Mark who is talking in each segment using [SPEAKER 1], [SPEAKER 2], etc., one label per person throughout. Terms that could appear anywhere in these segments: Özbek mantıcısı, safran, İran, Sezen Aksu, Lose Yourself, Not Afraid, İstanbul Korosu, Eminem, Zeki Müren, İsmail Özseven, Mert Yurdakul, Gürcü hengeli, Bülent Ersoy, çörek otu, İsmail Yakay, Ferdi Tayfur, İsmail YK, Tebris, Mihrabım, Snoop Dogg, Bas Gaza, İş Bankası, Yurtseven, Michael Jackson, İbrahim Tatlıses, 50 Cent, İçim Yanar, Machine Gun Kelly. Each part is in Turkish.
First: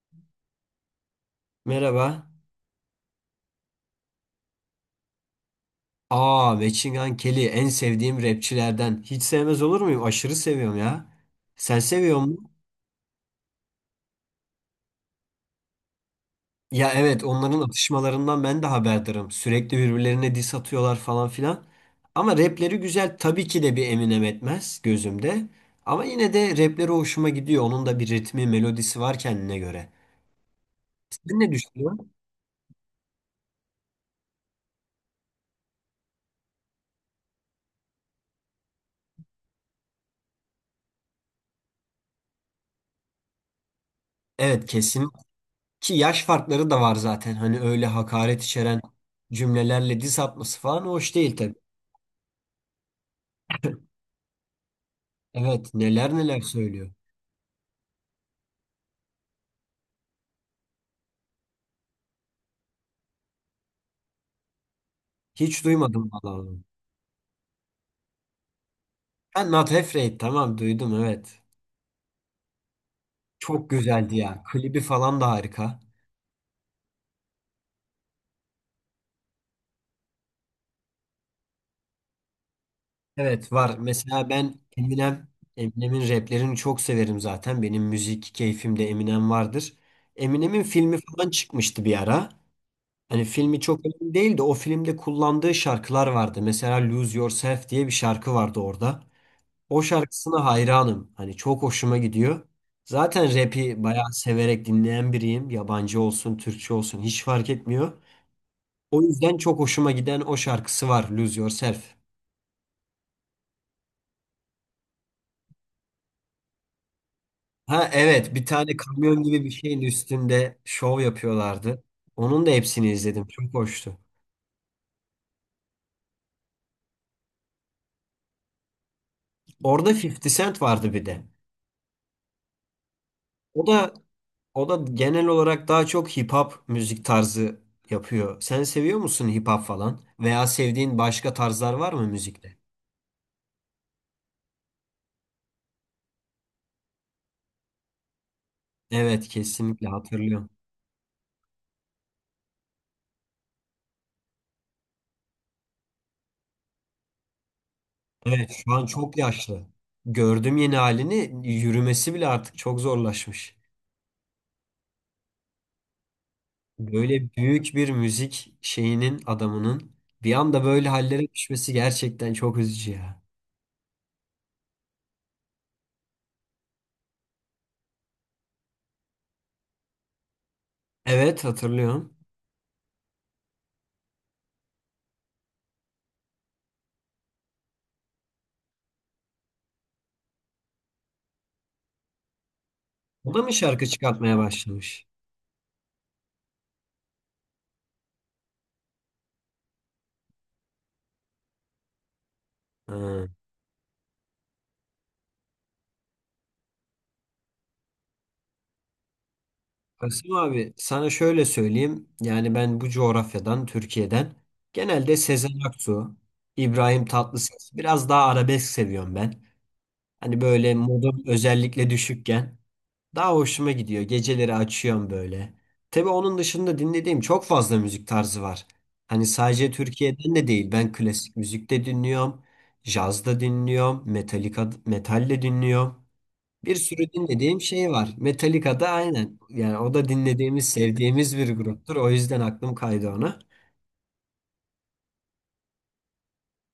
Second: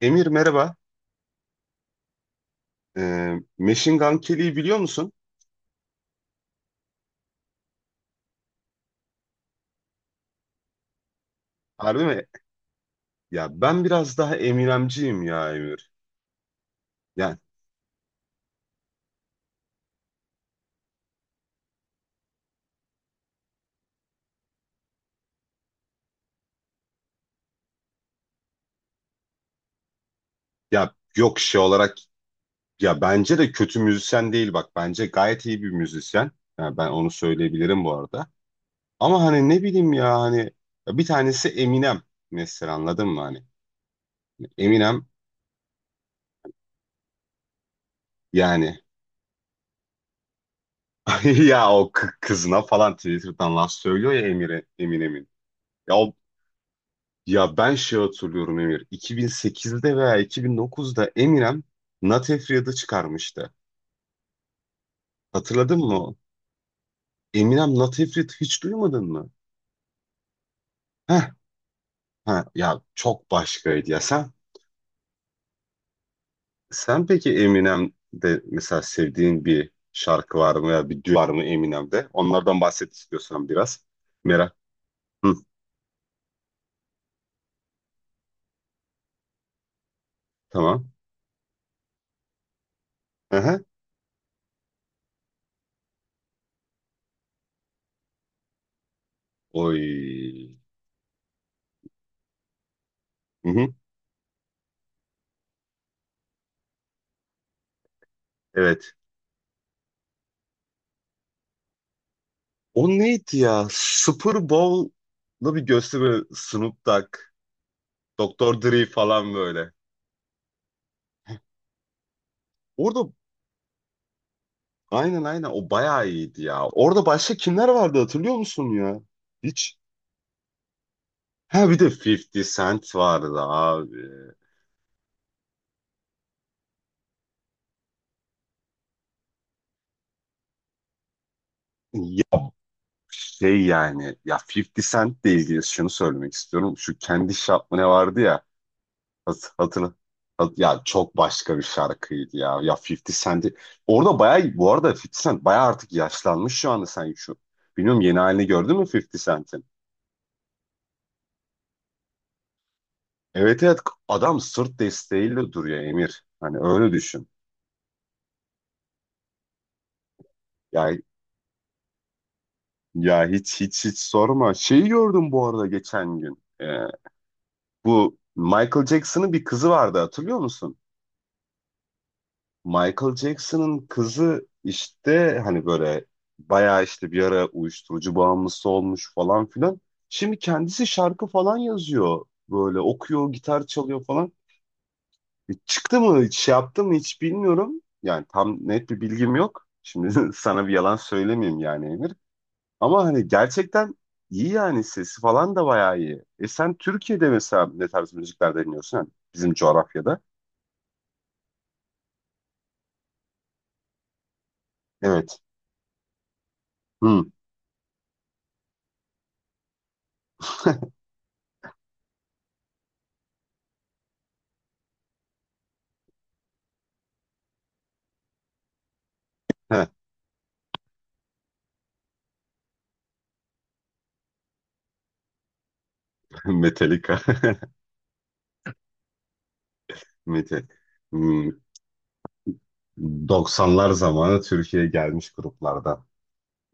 [SPEAKER 1] Emir, merhaba.
[SPEAKER 2] Merhaba.
[SPEAKER 1] Machine Gun Kelly'yi biliyor musun?
[SPEAKER 2] Aa, Machine Gun Kelly en sevdiğim rapçilerden. Hiç sevmez olur muyum? Aşırı seviyorum ya. Sen
[SPEAKER 1] Harbi
[SPEAKER 2] seviyor
[SPEAKER 1] mi?
[SPEAKER 2] musun?
[SPEAKER 1] Ya ben biraz daha Eminemciyim ya Emir.
[SPEAKER 2] Ya evet
[SPEAKER 1] Yani
[SPEAKER 2] onların atışmalarından ben de haberdarım. Sürekli birbirlerine diss atıyorlar falan filan. Ama rapleri güzel. Tabii ki de bir Eminem etmez gözümde. Ama yine de rapleri hoşuma gidiyor. Onun da bir ritmi, melodisi var kendine göre.
[SPEAKER 1] ya yok,
[SPEAKER 2] Sen ne
[SPEAKER 1] şey olarak
[SPEAKER 2] düşünüyorsun?
[SPEAKER 1] ya bence de kötü müzisyen değil, bak. Bence gayet iyi bir müzisyen. Ya ben onu söyleyebilirim bu arada. Ama hani ne bileyim ya, hani ya bir tanesi Eminem mesela, anladın mı hani?
[SPEAKER 2] Evet
[SPEAKER 1] Eminem,
[SPEAKER 2] kesin. Ki yaş farkları da var zaten. Hani öyle hakaret
[SPEAKER 1] yani.
[SPEAKER 2] içeren cümlelerle diss atması falan hoş değil tabii.
[SPEAKER 1] Ya o kızına falan Twitter'dan laf söylüyor ya, Emir'e Eminem'in.
[SPEAKER 2] Evet
[SPEAKER 1] Ya o.
[SPEAKER 2] neler neler söylüyor.
[SPEAKER 1] Ya ben şey hatırlıyorum Emir. 2008'de veya 2009'da Eminem Not Afraid'ı çıkarmıştı.
[SPEAKER 2] Hiç
[SPEAKER 1] Hatırladın mı,
[SPEAKER 2] duymadım
[SPEAKER 1] o?
[SPEAKER 2] vallahi.
[SPEAKER 1] Eminem Not Afraid hiç duymadın mı?
[SPEAKER 2] Ben Not Afraid tamam duydum
[SPEAKER 1] Heh,
[SPEAKER 2] evet.
[SPEAKER 1] ha ya çok
[SPEAKER 2] Çok
[SPEAKER 1] başkaydı ya.
[SPEAKER 2] güzeldi
[SPEAKER 1] Sen
[SPEAKER 2] ya. Klibi falan da harika.
[SPEAKER 1] sen peki Eminem'de mesela sevdiğin bir şarkı var mı, ya bir düet var mı Eminem'de? Onlardan bahset istiyorsan
[SPEAKER 2] Evet var.
[SPEAKER 1] biraz.
[SPEAKER 2] Mesela
[SPEAKER 1] Merak.
[SPEAKER 2] ben Eminem,
[SPEAKER 1] Hı,
[SPEAKER 2] Eminem'in raplerini çok severim zaten. Benim müzik keyfimde Eminem vardır. Eminem'in
[SPEAKER 1] tamam.
[SPEAKER 2] filmi falan çıkmıştı bir ara. Hani
[SPEAKER 1] Aha.
[SPEAKER 2] filmi çok önemli değil de o filmde kullandığı şarkılar vardı. Mesela Lose Yourself diye bir şarkı vardı orada. O şarkısına
[SPEAKER 1] Oy.
[SPEAKER 2] hayranım. Hani çok hoşuma gidiyor. Zaten
[SPEAKER 1] Hı hı.
[SPEAKER 2] rap'i bayağı severek dinleyen biriyim. Yabancı olsun, Türkçe olsun hiç fark etmiyor.
[SPEAKER 1] Evet.
[SPEAKER 2] O yüzden çok hoşuma giden o şarkısı var, Lose Yourself.
[SPEAKER 1] O neydi ya? Super Bowl'da bir gösteri, Snoop Dogg.
[SPEAKER 2] Ha evet, bir
[SPEAKER 1] Doktor
[SPEAKER 2] tane
[SPEAKER 1] Dre
[SPEAKER 2] kamyon
[SPEAKER 1] falan
[SPEAKER 2] gibi bir
[SPEAKER 1] böyle.
[SPEAKER 2] şeyin üstünde şov yapıyorlardı. Onun da hepsini
[SPEAKER 1] Orada
[SPEAKER 2] izledim. Çok hoştu.
[SPEAKER 1] aynen, aynen o bayağı iyiydi ya. Orada başka kimler vardı, hatırlıyor musun ya? Hiç.
[SPEAKER 2] Orada 50 Cent vardı bir de.
[SPEAKER 1] Ha, bir de 50 Cent vardı
[SPEAKER 2] O da
[SPEAKER 1] abi.
[SPEAKER 2] o da genel olarak daha çok hip hop müzik tarzı yapıyor. Sen seviyor musun hip hop falan? Veya sevdiğin başka tarzlar var mı
[SPEAKER 1] Ya
[SPEAKER 2] müzikte?
[SPEAKER 1] şey yani, ya 50 Cent'le ilgili şunu söylemek istiyorum. Şu kendi şarkı ne vardı ya,
[SPEAKER 2] Evet kesinlikle
[SPEAKER 1] hatırla.
[SPEAKER 2] hatırlıyorum.
[SPEAKER 1] Ya çok başka bir şarkıydı ya. Ya 50 Cent'i orada bayağı, bu arada 50 Cent bayağı artık yaşlanmış şu anda, sen şu. Bilmiyorum, yeni halini
[SPEAKER 2] Evet şu
[SPEAKER 1] gördün mü
[SPEAKER 2] an çok
[SPEAKER 1] 50 Cent'in?
[SPEAKER 2] yaşlı. Gördüm yeni halini yürümesi bile artık çok zorlaşmış.
[SPEAKER 1] Evet, evet, adam sırt desteğiyle duruyor Emir. Hani öyle düşün.
[SPEAKER 2] Böyle büyük bir müzik şeyinin adamının bir anda böyle
[SPEAKER 1] Ya,
[SPEAKER 2] hallere düşmesi gerçekten çok üzücü ya.
[SPEAKER 1] ya hiç, hiç, hiç sorma. Şeyi gördüm bu arada geçen gün. Bu Michael Jackson'ın bir kızı vardı, hatırlıyor musun?
[SPEAKER 2] Evet hatırlıyorum.
[SPEAKER 1] Michael Jackson'ın kızı işte hani böyle bayağı işte bir ara uyuşturucu bağımlısı olmuş falan filan. Şimdi kendisi şarkı falan yazıyor. Böyle okuyor,
[SPEAKER 2] O da mı
[SPEAKER 1] gitar
[SPEAKER 2] şarkı
[SPEAKER 1] çalıyor falan.
[SPEAKER 2] çıkartmaya başlamış?
[SPEAKER 1] Çıktı mı, hiç şey yaptı mı hiç bilmiyorum. Yani tam net bir bilgim yok. Şimdi sana bir yalan söylemeyeyim yani Emir. Ama hani
[SPEAKER 2] Ha.
[SPEAKER 1] gerçekten iyi yani, sesi falan da bayağı iyi. E sen Türkiye'de mesela ne tarz müzikler dinliyorsun? Yani bizim coğrafyada.
[SPEAKER 2] Kasım abi sana şöyle söyleyeyim. Yani ben bu coğrafyadan Türkiye'den genelde
[SPEAKER 1] Evet.
[SPEAKER 2] Sezen Aksu, İbrahim
[SPEAKER 1] Hmm.
[SPEAKER 2] Tatlıses biraz daha arabesk seviyorum ben. Hani böyle modum özellikle düşükken daha hoşuma gidiyor. Geceleri açıyorum böyle. Tabii onun dışında dinlediğim çok fazla müzik tarzı var. Hani sadece Türkiye'den de değil. Ben klasik müzik de dinliyorum. Caz da dinliyorum. Metallica, metal de dinliyorum. Bir sürü
[SPEAKER 1] Metallica.
[SPEAKER 2] dinlediğim şey var. Metallica da aynen. Yani o da
[SPEAKER 1] Metal.
[SPEAKER 2] dinlediğimiz, sevdiğimiz
[SPEAKER 1] Hmm.
[SPEAKER 2] bir gruptur. O yüzden aklım kaydı ona.
[SPEAKER 1] 90'lar zamanı Türkiye'ye gelmiş gruplardan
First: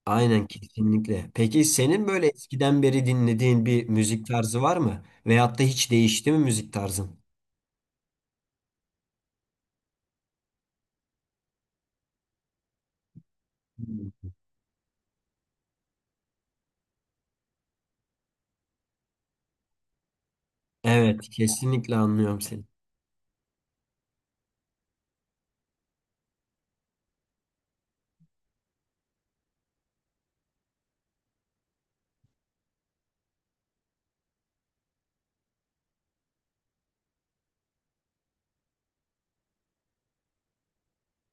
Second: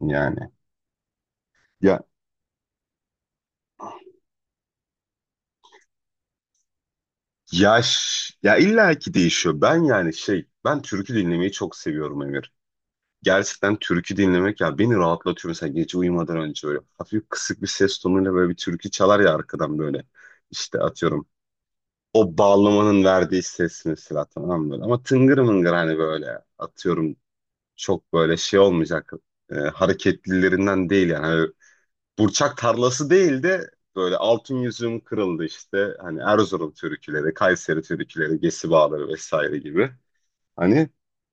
[SPEAKER 1] yani.
[SPEAKER 2] Aynen kesinlikle. Peki
[SPEAKER 1] Ya
[SPEAKER 2] senin böyle eskiden beri dinlediğin bir müzik tarzı var mı? Veyahut da hiç değişti mi müzik tarzın?
[SPEAKER 1] yaş ya illaki değişiyor. Ben yani şey, ben türkü dinlemeyi çok seviyorum Emir. Gerçekten türkü
[SPEAKER 2] Hmm.
[SPEAKER 1] dinlemek ya beni rahatlatıyor. Mesela gece uyumadan önce böyle hafif kısık bir ses tonuyla böyle bir türkü çalar ya arkadan böyle. İşte atıyorum,
[SPEAKER 2] Evet, kesinlikle
[SPEAKER 1] o
[SPEAKER 2] anlıyorum seni.
[SPEAKER 1] bağlamanın verdiği ses mesela, tamam mı, böyle. Ama tıngır mıngır hani böyle, atıyorum çok böyle şey olmayacak, hareketlilerinden değil yani. Hani burçak tarlası değil de böyle altın yüzüğüm kırıldı işte. Hani Erzurum türküleri, Kayseri türküleri, Gesi Bağları vesaire gibi. Hani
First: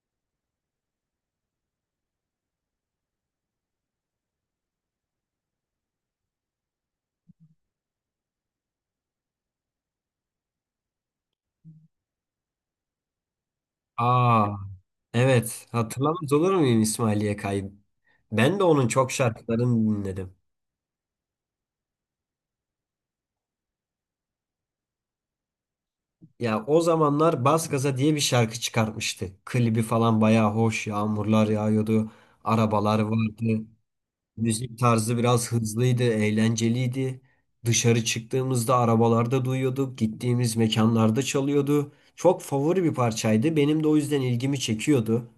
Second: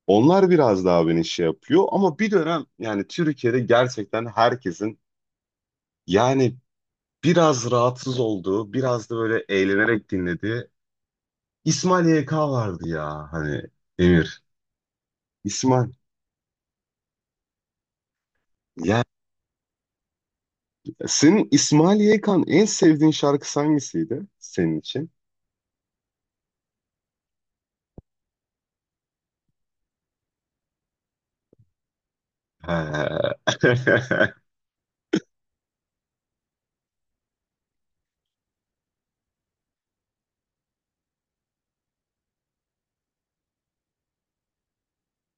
[SPEAKER 1] onlar biraz daha beni şey yapıyor, ama bir dönem yani Türkiye'de gerçekten herkesin yani biraz rahatsız olduğu, biraz da böyle eğlenerek dinlediği İsmail YK vardı ya, hani Emir.
[SPEAKER 2] Aa, evet.
[SPEAKER 1] İsmail.
[SPEAKER 2] Hatırlamaz olur muyum İsmail Yakay'ı? Ben de onun
[SPEAKER 1] Yani
[SPEAKER 2] çok şarkılarını dinledim.
[SPEAKER 1] senin İsmail YK'nın en sevdiğin şarkısı hangisiydi senin için?
[SPEAKER 2] Ya o zamanlar Bas Gaza diye bir şarkı çıkartmıştı. Klibi falan bayağı hoş, yağmurlar yağıyordu, arabalar
[SPEAKER 1] He.
[SPEAKER 2] vardı. Müzik tarzı biraz hızlıydı, eğlenceliydi. Dışarı çıktığımızda arabalarda duyuyorduk, gittiğimiz mekanlarda çalıyordu. Çok favori bir parçaydı. Benim de o yüzden ilgimi çekiyordu.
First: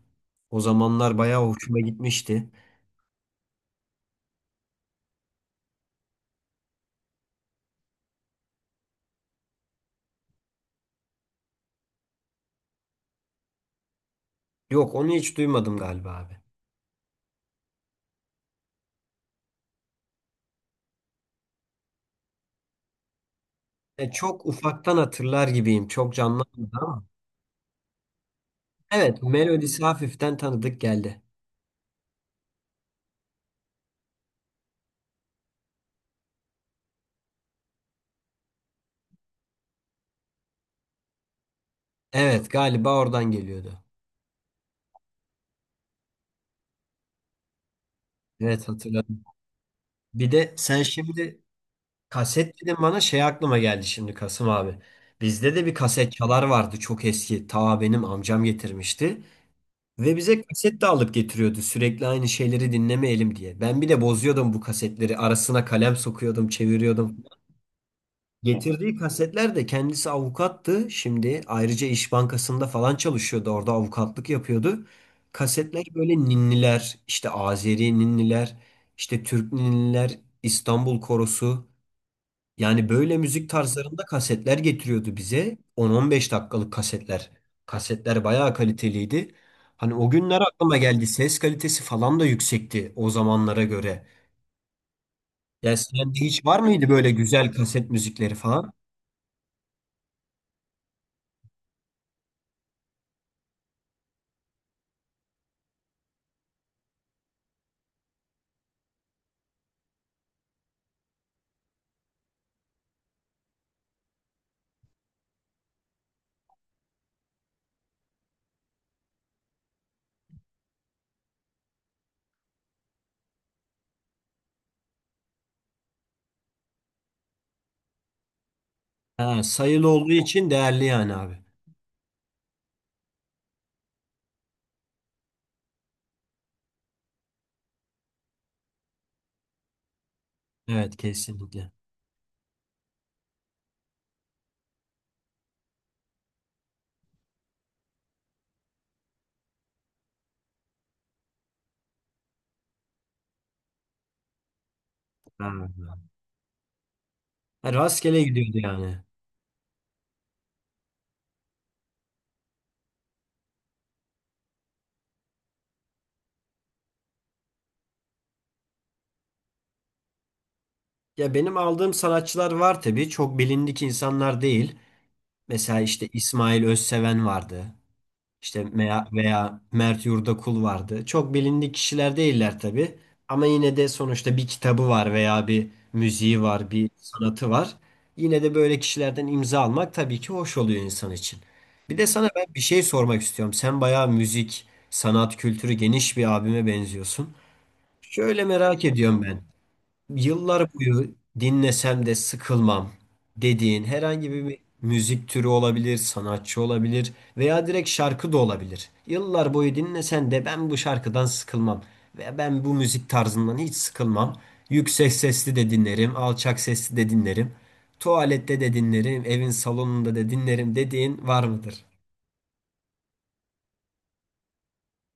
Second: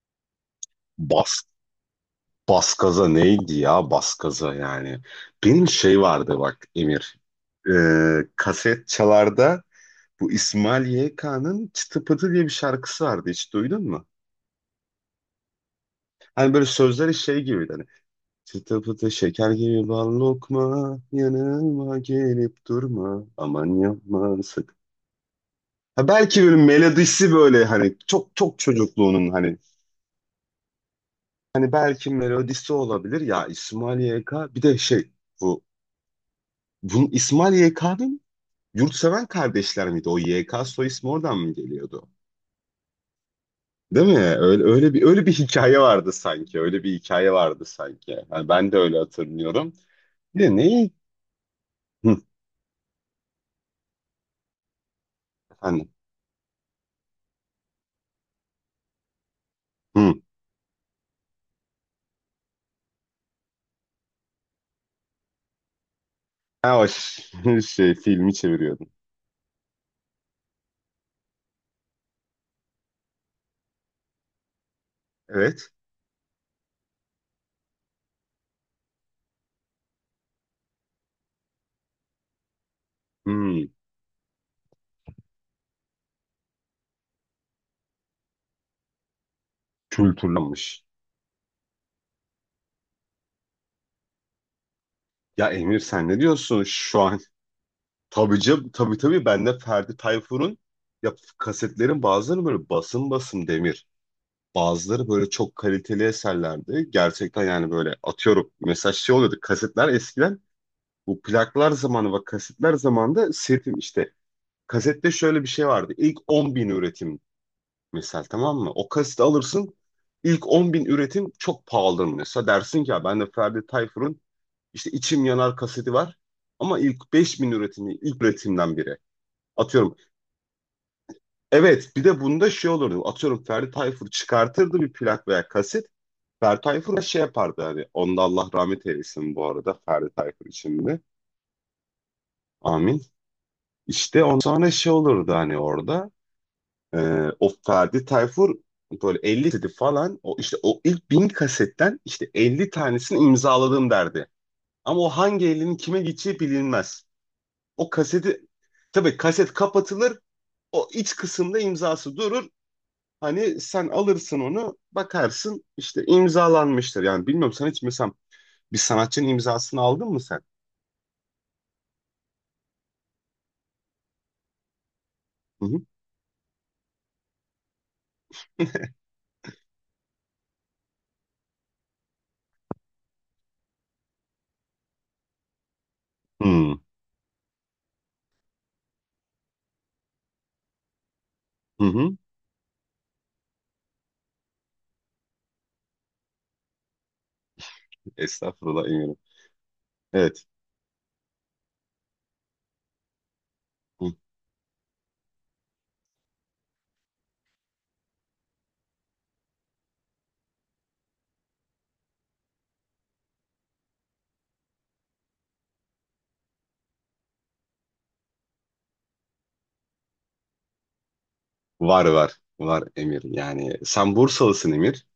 [SPEAKER 2] O zamanlar
[SPEAKER 1] Bas,
[SPEAKER 2] bayağı hoşuma gitmişti.
[SPEAKER 1] Baskaza neydi ya, Baskaza yani. Benim şey vardı bak Emir. Kaset çalarda bu İsmail YK'nın Çıtı Pıtı diye bir şarkısı vardı, hiç duydun mu?
[SPEAKER 2] Yok, onu hiç duymadım galiba abi.
[SPEAKER 1] Hani böyle sözleri şey gibiydi hani. Çıtı pıtı şeker gibi bal lokma, yanıma gelip durma, aman
[SPEAKER 2] E,
[SPEAKER 1] yapma
[SPEAKER 2] çok
[SPEAKER 1] sık.
[SPEAKER 2] ufaktan hatırlar gibiyim.
[SPEAKER 1] Ha,
[SPEAKER 2] Çok
[SPEAKER 1] belki böyle
[SPEAKER 2] canlanmadı ama.
[SPEAKER 1] melodisi böyle hani çok çok
[SPEAKER 2] Evet,
[SPEAKER 1] çocukluğunun hani,
[SPEAKER 2] melodisi hafiften tanıdık geldi.
[SPEAKER 1] hani belki melodisi olabilir ya. İsmail YK bir de şey, bu, bunun İsmail YK'nın, Yurtseven kardeşler miydi? O YK soy ismi oradan mı geliyordu?
[SPEAKER 2] Evet, galiba oradan geliyordu.
[SPEAKER 1] Değil mi? Öyle, öyle bir hikaye vardı sanki. Öyle bir hikaye vardı sanki. Yani
[SPEAKER 2] Evet
[SPEAKER 1] ben de öyle
[SPEAKER 2] hatırladım.
[SPEAKER 1] hatırlıyorum.
[SPEAKER 2] Bir
[SPEAKER 1] Bir
[SPEAKER 2] de
[SPEAKER 1] de
[SPEAKER 2] sen
[SPEAKER 1] neyi?
[SPEAKER 2] şimdi
[SPEAKER 1] Hı,
[SPEAKER 2] kaset dedim bana şey aklıma geldi şimdi Kasım abi. Bizde de bir
[SPEAKER 1] efendim.
[SPEAKER 2] kaset çalar vardı çok eski. Ta benim amcam getirmişti.
[SPEAKER 1] Hı.
[SPEAKER 2] Ve bize kaset de alıp getiriyordu sürekli aynı şeyleri dinlemeyelim diye. Ben bir de bozuyordum bu kasetleri. Arasına kalem sokuyordum,
[SPEAKER 1] Ha,
[SPEAKER 2] çeviriyordum.
[SPEAKER 1] şey filmi çeviriyordum.
[SPEAKER 2] Getirdiği kasetler de kendisi avukattı. Şimdi ayrıca İş Bankası'nda falan çalışıyordu. Orada avukatlık yapıyordu.
[SPEAKER 1] Evet.
[SPEAKER 2] Kasetler böyle ninniler, işte Azeri ninniler, işte Türk ninniler, İstanbul Korosu. Yani böyle müzik
[SPEAKER 1] Hı,
[SPEAKER 2] tarzlarında kasetler getiriyordu bize. 10-15 dakikalık kasetler. Kasetler bayağı kaliteliydi. Hani o günler aklıma
[SPEAKER 1] kültürlenmiş.
[SPEAKER 2] geldi. Ses kalitesi falan da yüksekti o zamanlara göre.
[SPEAKER 1] Ya
[SPEAKER 2] Ya
[SPEAKER 1] Emir, sen ne
[SPEAKER 2] sende hiç var
[SPEAKER 1] diyorsun
[SPEAKER 2] mıydı
[SPEAKER 1] şu
[SPEAKER 2] böyle
[SPEAKER 1] an?
[SPEAKER 2] güzel kaset müzikleri
[SPEAKER 1] Tabii canım,
[SPEAKER 2] falan?
[SPEAKER 1] tabii, tabii ben de Ferdi Tayfur'un, ya kasetlerin bazıları böyle basım basım demir. Bazıları böyle çok kaliteli eserlerdi. Gerçekten yani böyle, atıyorum. Mesela şey oluyordu kasetler eskiden. Bu plaklar zamanı ve kasetler zamanında sirtim işte. Kasette şöyle bir şey vardı. İlk 10 bin üretim mesela, tamam mı? O kaseti alırsın. İlk 10 bin üretim çok pahalıdır mesela. Dersin ki ya, ben de Ferdi Tayfur'un işte İçim Yanar kaseti var. Ama ilk 5 bin üretimi, ilk üretimden biri.
[SPEAKER 2] Ha, sayılı
[SPEAKER 1] Atıyorum.
[SPEAKER 2] olduğu için değerli yani abi.
[SPEAKER 1] Evet, bir de bunda şey olurdu. Atıyorum, Ferdi Tayfur çıkartırdı bir plak veya kaset. Ferdi Tayfur'a şey yapardı hani. Onda, Allah rahmet eylesin bu arada Ferdi Tayfur için
[SPEAKER 2] Evet
[SPEAKER 1] de.
[SPEAKER 2] kesinlikle.
[SPEAKER 1] Amin. İşte ondan sonra şey olurdu hani orada. e, o Ferdi Tayfur böyle 50 kaseti falan, o işte o ilk 1000 kasetten işte 50 tanesini imzaladım derdi. Ama o hangi
[SPEAKER 2] Ha.
[SPEAKER 1] elinin kime gideceği bilinmez.
[SPEAKER 2] Ha,
[SPEAKER 1] O
[SPEAKER 2] rastgele
[SPEAKER 1] kaseti,
[SPEAKER 2] gidiyordu yani.
[SPEAKER 1] tabii kaset kapatılır. O iç kısımda imzası durur. Hani sen alırsın onu, bakarsın işte, imzalanmıştır. Yani bilmiyorum, sen hiç mesela bir sanatçının imzasını aldın mı sen?
[SPEAKER 2] Ya benim aldığım sanatçılar var tabii. Çok bilindik insanlar değil.
[SPEAKER 1] Hı hı.
[SPEAKER 2] Mesela işte İsmail Özseven vardı. İşte veya Mert Yurdakul vardı. Çok bilindik kişiler değiller tabii. Ama yine de sonuçta bir kitabı var veya bir müziği var,
[SPEAKER 1] Hı
[SPEAKER 2] bir sanatı var. Yine de böyle kişilerden imza almak tabii ki hoş oluyor insan için.
[SPEAKER 1] hı.
[SPEAKER 2] Bir de
[SPEAKER 1] Hı.
[SPEAKER 2] sana ben bir şey sormak istiyorum. Sen bayağı müzik, sanat, kültürü geniş bir abime benziyorsun. Şöyle merak
[SPEAKER 1] Estağfurullah, eminim.
[SPEAKER 2] ediyorum ben.
[SPEAKER 1] Evet.
[SPEAKER 2] Yıllar boyu dinlesem de sıkılmam dediğin
[SPEAKER 1] Hı.
[SPEAKER 2] herhangi bir müzik türü olabilir, sanatçı olabilir veya direkt şarkı da olabilir. Yıllar boyu dinlesen de ben bu şarkıdan sıkılmam ve ben bu müzik tarzından hiç sıkılmam. Yüksek sesli de dinlerim, alçak sesli de dinlerim. Tuvalette de dinlerim, evin salonunda da dinlerim dediğin var mıdır?
[SPEAKER 1] Var, var. Var Emir. Yani sen Bursalısın Emir.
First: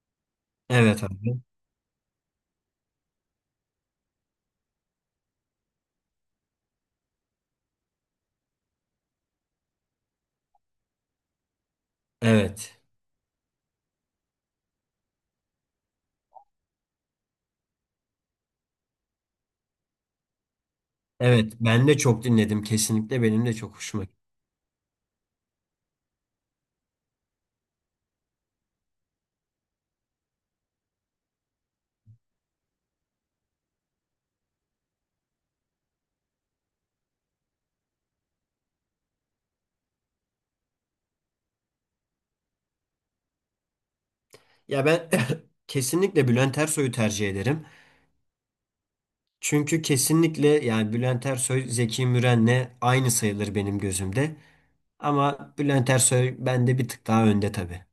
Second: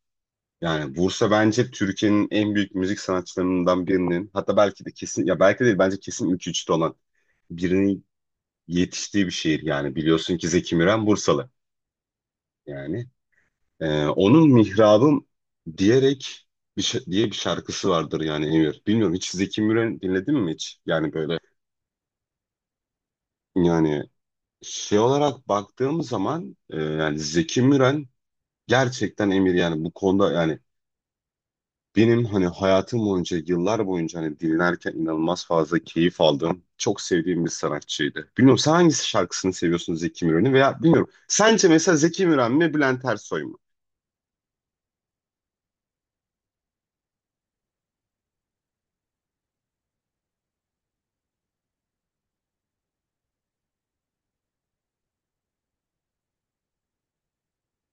[SPEAKER 1] Yani
[SPEAKER 2] Evet
[SPEAKER 1] Bursa
[SPEAKER 2] abi.
[SPEAKER 1] bence Türkiye'nin en büyük müzik sanatçılarından birinin, hatta belki de kesin ya belki değil bence kesin ilk üçte olan birinin yetiştiği bir şehir, yani biliyorsun ki Zeki Müren Bursalı
[SPEAKER 2] Evet.
[SPEAKER 1] yani. Onun Mihrabım diyerek diye bir şarkısı vardır yani Emir. Bilmiyorum, hiç Zeki Müren dinledin mi hiç? Yani böyle
[SPEAKER 2] Evet, ben de çok dinledim kesinlikle benim de çok
[SPEAKER 1] yani
[SPEAKER 2] hoşuma.
[SPEAKER 1] şey olarak baktığım zaman, yani Zeki Müren, gerçekten Emir yani bu konuda yani. Benim hani hayatım boyunca, yıllar boyunca hani dinlerken inanılmaz fazla keyif aldığım, çok sevdiğim bir sanatçıydı. Bilmiyorum sen hangisi şarkısını seviyorsun Zeki Müren'in veya bilmiyorum. Sence mesela Zeki Müren mi, Bülent Ersoy mu?
[SPEAKER 2] Ya ben kesinlikle Bülent Ersoy'u tercih ederim. Çünkü kesinlikle yani Bülent Ersoy Zeki Müren'le aynı sayılır benim gözümde. Ama Bülent Ersoy bende bir tık daha önde tabii.